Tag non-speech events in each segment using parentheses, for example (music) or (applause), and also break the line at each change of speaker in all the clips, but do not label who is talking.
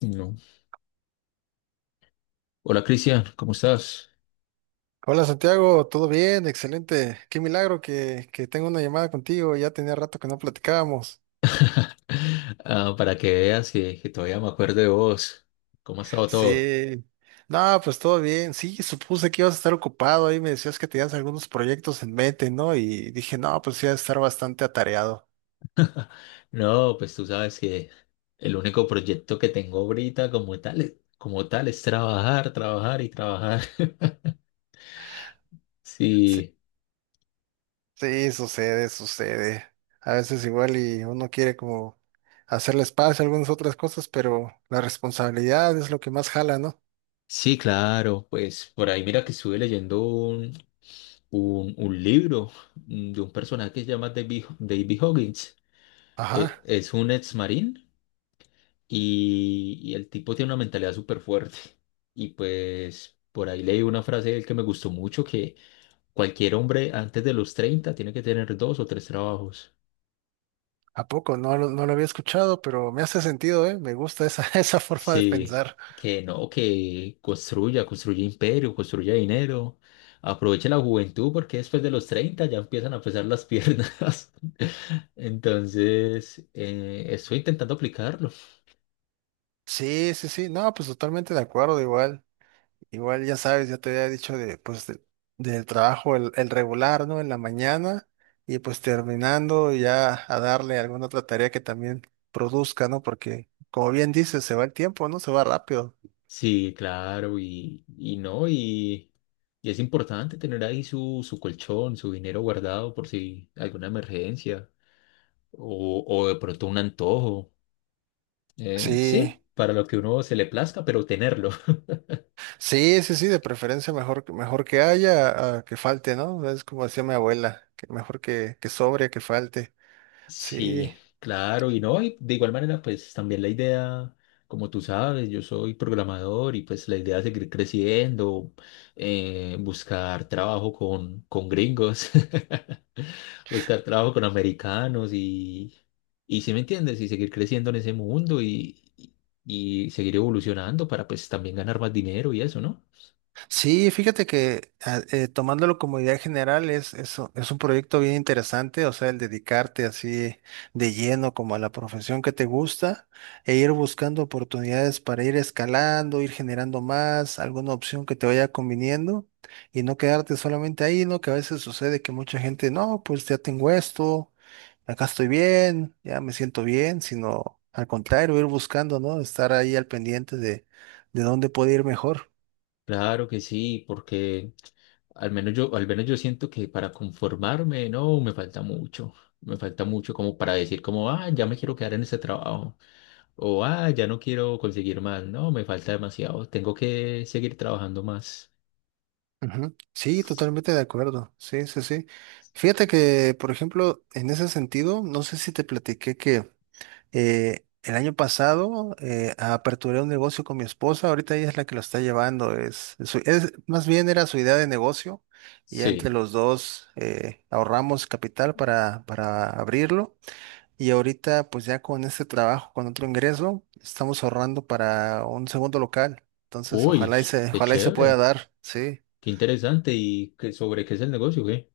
No. Hola Cristian, ¿cómo estás?
Hola Santiago, ¿todo bien? Excelente. Qué milagro que tengo una llamada contigo. Ya tenía rato que no platicábamos.
Ah, para que veas que todavía me acuerdo de vos. ¿Cómo ha estado todo?
Sí. No, pues todo bien. Sí, supuse que ibas a estar ocupado. Ahí me decías que tenías algunos proyectos en mente, ¿no? Y dije, no, pues sí, vas a estar bastante atareado.
No, pues tú sabes que el único proyecto que tengo ahorita como tal es trabajar, trabajar y trabajar. (laughs)
Sí,
Sí,
sí, sucede, sucede. A veces igual y uno quiere como hacerle espacio a algunas otras cosas, pero la responsabilidad es lo que más jala, ¿no?
sí, claro. Pues por ahí mira que estuve leyendo un libro de un personaje que se llama David Huggins. Eh,
Ajá.
Es un ex marín y el tipo tiene una mentalidad súper fuerte. Y pues por ahí leí una frase de él que me gustó mucho, que cualquier hombre antes de los 30 tiene que tener dos o tres trabajos.
¿A poco? No, no lo había escuchado, pero me hace sentido, ¿eh? Me gusta esa, (laughs) esa forma de
Sí,
pensar.
que no, que construya imperio, construya dinero, aproveche la juventud porque después de los 30 ya empiezan a pesar las piernas. (laughs) Entonces, estoy intentando aplicarlo.
Sí, sí, sí. No, pues totalmente de acuerdo, igual. Igual, ya sabes, ya te había dicho de, pues, del trabajo, el regular, ¿no? En la mañana y pues terminando ya a darle alguna otra tarea que también produzca, ¿no? Porque, como bien dices, se va el tiempo, ¿no? Se va rápido.
Sí, claro, y no, y es importante tener ahí su colchón, su dinero guardado por si alguna emergencia o de pronto un antojo.
Sí,
Sí, para lo que uno se le plazca, pero tenerlo.
sí, sí, sí, de preferencia mejor, mejor que haya a que falte, ¿no? Es como decía mi abuela, que mejor que sobre, que falte. Sí,
Sí, claro, y no, y de igual manera, pues también la idea, como tú sabes, yo soy programador y pues la idea es seguir creciendo, buscar trabajo con gringos, (laughs) buscar trabajo con americanos y si me entiendes, y seguir creciendo en ese mundo y seguir evolucionando para pues también ganar más dinero y eso, ¿no?
sí, fíjate que tomándolo como idea general es un proyecto bien interesante, o sea, el dedicarte así de lleno como a la profesión que te gusta e ir buscando oportunidades para ir escalando, ir generando más, alguna opción que te vaya conviniendo y no quedarte solamente ahí, ¿no? Que a veces sucede que mucha gente, no, pues ya tengo esto, acá estoy bien, ya me siento bien, sino al contrario, ir buscando, ¿no? Estar ahí al pendiente de dónde puede ir mejor.
Claro que sí, porque Al menos yo siento que para conformarme, no, me falta mucho. Me falta mucho como para decir como, ah, ya me quiero quedar en ese trabajo. O, ah, ya no quiero conseguir más. No, me falta demasiado. Tengo que seguir trabajando más.
Ujú. Sí,
S-
totalmente de acuerdo. Sí, sí, sí. Fíjate que, por ejemplo, en ese sentido, no sé si te platiqué que el año pasado aperturé un negocio con mi esposa. Ahorita ella es la que lo está llevando. Más bien era su idea de negocio. Y ya entre
Sí.
los dos ahorramos capital para abrirlo. Y ahorita, pues ya con este trabajo, con otro ingreso, estamos ahorrando para un segundo local. Entonces,
Uy,
ojalá y se,
qué
ojalá y se pueda
chévere.
dar. Sí.
Qué interesante. ¿Y qué, sobre qué es el negocio, qué?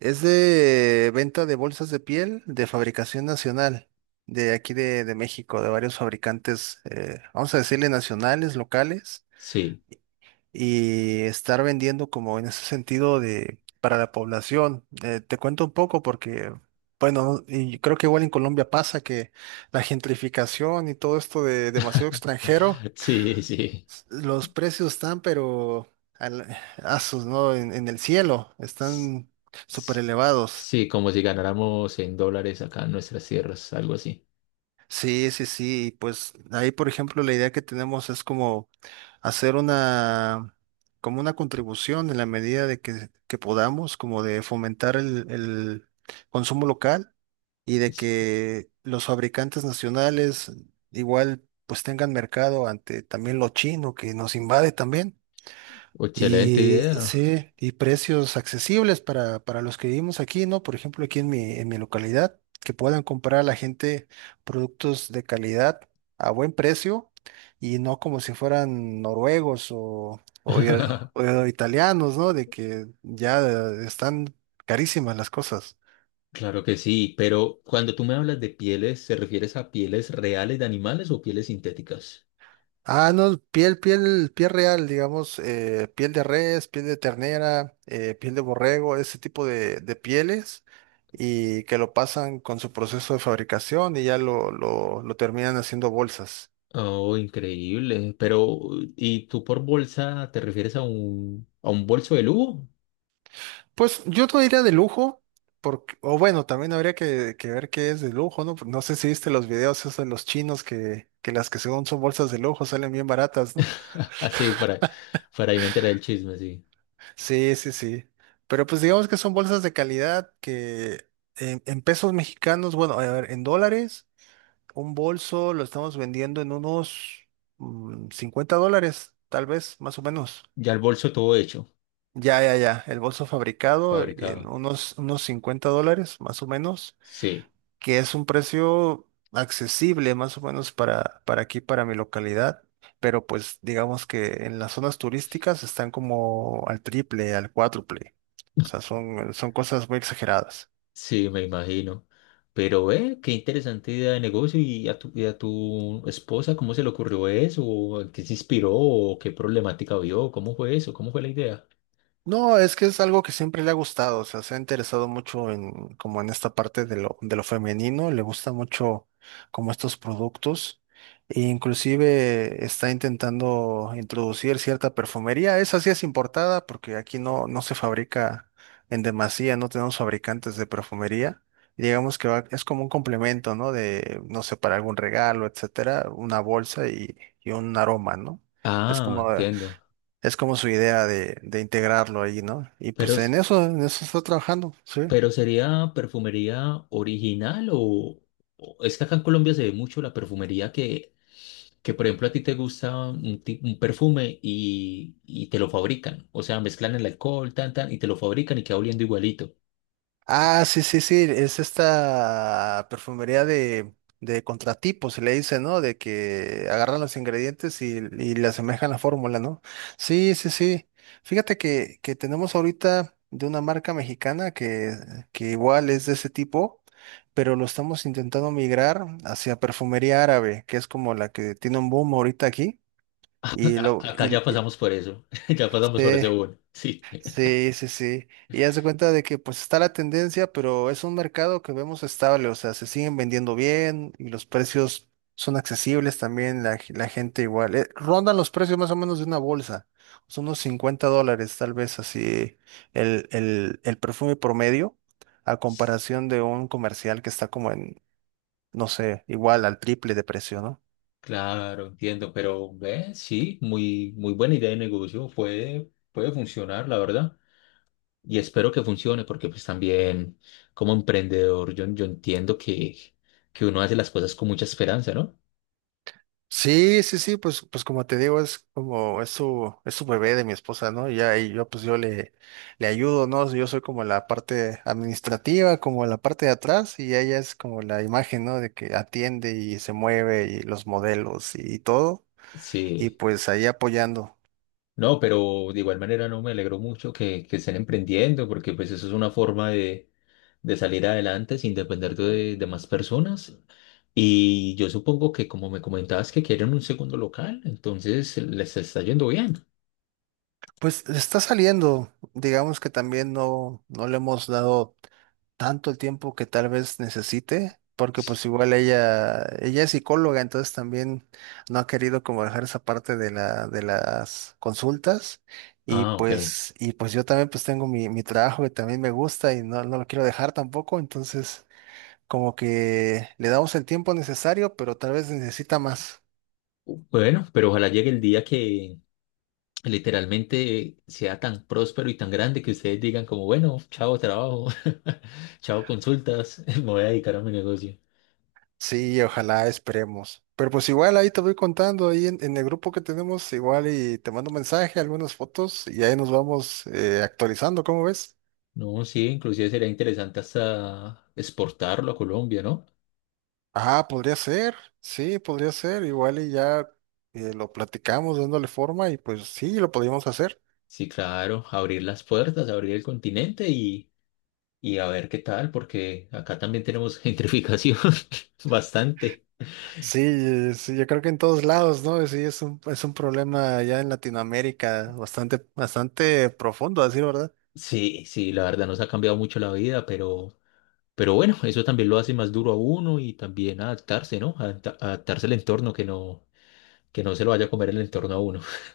Es de venta de bolsas de piel de fabricación nacional, de aquí de México, de varios fabricantes, vamos a decirle nacionales, locales,
Sí.
y estar vendiendo como en ese sentido de para la población. Te cuento un poco porque, bueno, y yo creo que igual en Colombia pasa que la gentrificación y todo esto de demasiado extranjero,
(laughs) Sí, sí.
los precios están, pero al, asos, ¿no? En el cielo,
S-
están súper
s-
elevados.
Sí, como si ganáramos en dólares acá en nuestras tierras, algo así.
Sí, sí, sí. Pues ahí, por ejemplo, la idea que tenemos es como hacer una, como una contribución en la medida de que podamos, como de fomentar el consumo local y de
Es-
que los fabricantes nacionales igual pues tengan mercado ante también lo chino que nos invade también.
Excelente
Y
idea.
sí, y precios accesibles para los que vivimos aquí, ¿no? Por ejemplo, aquí en mi, localidad, que puedan comprar a la gente productos de calidad a buen precio y no como si fueran noruegos o, o i-
(laughs)
o italianos, ¿no? De que ya están carísimas las cosas.
Claro que sí, pero cuando tú me hablas de pieles, ¿se refieres a pieles reales de animales o pieles sintéticas?
Ah, no, piel real, digamos, piel de res, piel de ternera, piel de borrego, ese tipo de pieles, y que lo pasan con su proceso de fabricación y ya lo terminan haciendo bolsas.
Oh, increíble. Pero, ¿y tú por bolsa te refieres a un bolso de lujo?
Pues yo no diría de lujo, porque, o bueno, también habría que ver qué es de lujo, ¿no? No sé si viste los videos esos de los chinos que las que según son bolsas de lujo salen bien baratas, ¿no?
(laughs) Así, para ahí me enteré del chisme, sí.
Sí, sí, sí. Pero pues digamos que son bolsas de calidad que en pesos mexicanos, bueno, a ver, en dólares, un bolso lo estamos vendiendo en unos $50, tal vez, más o menos.
Ya el bolso todo hecho,
Ya, ya, ya. El bolso fabricado en
fabricado.
unos $50, más o menos
Sí,
que es un precio accesible más o menos para aquí, para mi localidad, pero pues digamos que en las zonas turísticas están como al triple, al cuádruple. O sea, son cosas muy exageradas.
sí, me imagino. Pero, qué interesante idea de negocio. ¿Y a tu esposa cómo se le ocurrió eso? ¿O en qué se inspiró? ¿O qué problemática vio? ¿Cómo fue eso? ¿Cómo fue la idea?
No, es que es algo que siempre le ha gustado, o sea, se ha interesado mucho en, como en esta parte de lo femenino, le gusta mucho como estos productos, e inclusive está intentando introducir cierta perfumería, esa sí es importada porque aquí no se fabrica en demasía, no tenemos fabricantes de perfumería, digamos que es como un complemento, ¿no? De, no sé, para algún regalo, etcétera, una bolsa y un aroma, ¿no? Es
Ah,
como,
entiendo.
es como su idea de integrarlo ahí, ¿no? Y
Pero,
pues en eso, en eso está trabajando, sí.
pero ¿sería perfumería original es que acá en Colombia se ve mucho la perfumería que por ejemplo, a ti te gusta un perfume y te lo fabrican? O sea, mezclan el alcohol, tan, tan, y te lo fabrican y queda oliendo igualito.
Ah, sí, sí, sí, es esta perfumería de contratipo, se le dice, ¿no? De que agarran los ingredientes y le asemejan la fórmula, ¿no? Sí, sí, sí. Fíjate que tenemos ahorita de una marca mexicana que igual es de ese tipo, pero lo estamos intentando migrar hacia perfumería árabe, que es como la que tiene un boom ahorita aquí.
(laughs)
Y lo,
Acá
y,
ya
y-
pasamos por eso, (laughs) ya pasamos por
sí,
ese bueno. (laughs) Sí,
Sí, sí, sí. Y haz de cuenta de que pues está la tendencia, pero es un mercado que vemos estable, o sea, se siguen vendiendo bien y los precios son accesibles también, la, la gente igual. Rondan los precios más o menos de una bolsa, son unos $50 tal vez así el perfume promedio a comparación de un comercial que está como en, no sé, igual al triple de precio, ¿no?
claro, entiendo, pero ve, sí, muy, muy buena idea de negocio, puede funcionar, la verdad. Y espero que funcione porque pues también como emprendedor yo entiendo que uno hace las cosas con mucha esperanza, ¿no?
Sí, sí, sí, pues como te digo, es como, es su bebé de mi esposa, ¿no? Y ahí yo, pues yo le ayudo, ¿no? Yo soy como la parte administrativa, como la parte de atrás, y ella es como la imagen, ¿no? De que atiende y se mueve y los modelos y todo, y
Sí.
pues ahí apoyando.
No, pero de igual manera no me alegro mucho que estén emprendiendo porque pues eso es una forma de salir adelante sin depender de más personas. Y yo supongo que como me comentabas que quieren un segundo local, entonces les está yendo bien.
Pues está saliendo, digamos que también no le hemos dado tanto el tiempo que tal vez necesite, porque pues igual ella es psicóloga, entonces también no ha querido como dejar esa parte de la, de las consultas. Y
Ah, ok.
pues, y pues yo también pues tengo mi trabajo que también me gusta y no lo quiero dejar tampoco, entonces como que le damos el tiempo necesario, pero tal vez necesita más.
Bueno, pero ojalá llegue el día que, literalmente sea tan próspero y tan grande que ustedes digan como, bueno, chao trabajo, (laughs) chao consultas, (laughs) me voy a dedicar a mi negocio.
Sí, ojalá, esperemos. Pero pues igual ahí te voy contando, ahí en el grupo que tenemos, igual y te mando un mensaje, algunas fotos y ahí nos vamos actualizando, ¿cómo ves?
No, sí, inclusive sería interesante hasta exportarlo a Colombia, ¿no?
Ah, podría ser, sí, podría ser, igual y ya lo platicamos dándole forma y pues sí, lo podríamos hacer.
Sí, claro, abrir las puertas, abrir el continente y a ver qué tal, porque acá también tenemos gentrificación (laughs) bastante.
Sí, sí, yo creo que en todos lados, ¿no? Sí, es un problema ya en Latinoamérica bastante, bastante profundo, a decir verdad.
Sí, sí, la verdad nos ha cambiado mucho la vida, pero bueno, eso también lo hace más duro a uno y también adaptarse, ¿no? Adaptarse al entorno que no se lo vaya a comer el entorno a uno. (laughs)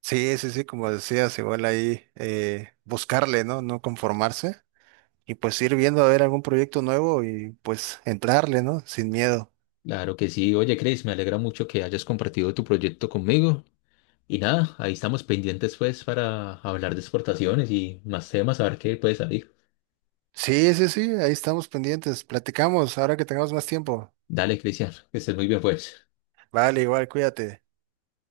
Sí, sí, sí, como decías, igual ahí buscarle, ¿no? No conformarse. Y pues ir viendo a ver algún proyecto nuevo y pues entrarle, ¿no? Sin miedo.
Claro que sí. Oye, Chris, me alegra mucho que hayas compartido tu proyecto conmigo. Y nada, ahí estamos pendientes pues para hablar de exportaciones y más temas, a ver qué puede salir.
Sí, sí, sí, ahí estamos pendientes. Platicamos ahora que tengamos más tiempo.
Dale, Cristian, que estés muy bien pues.
Vale, igual, cuídate.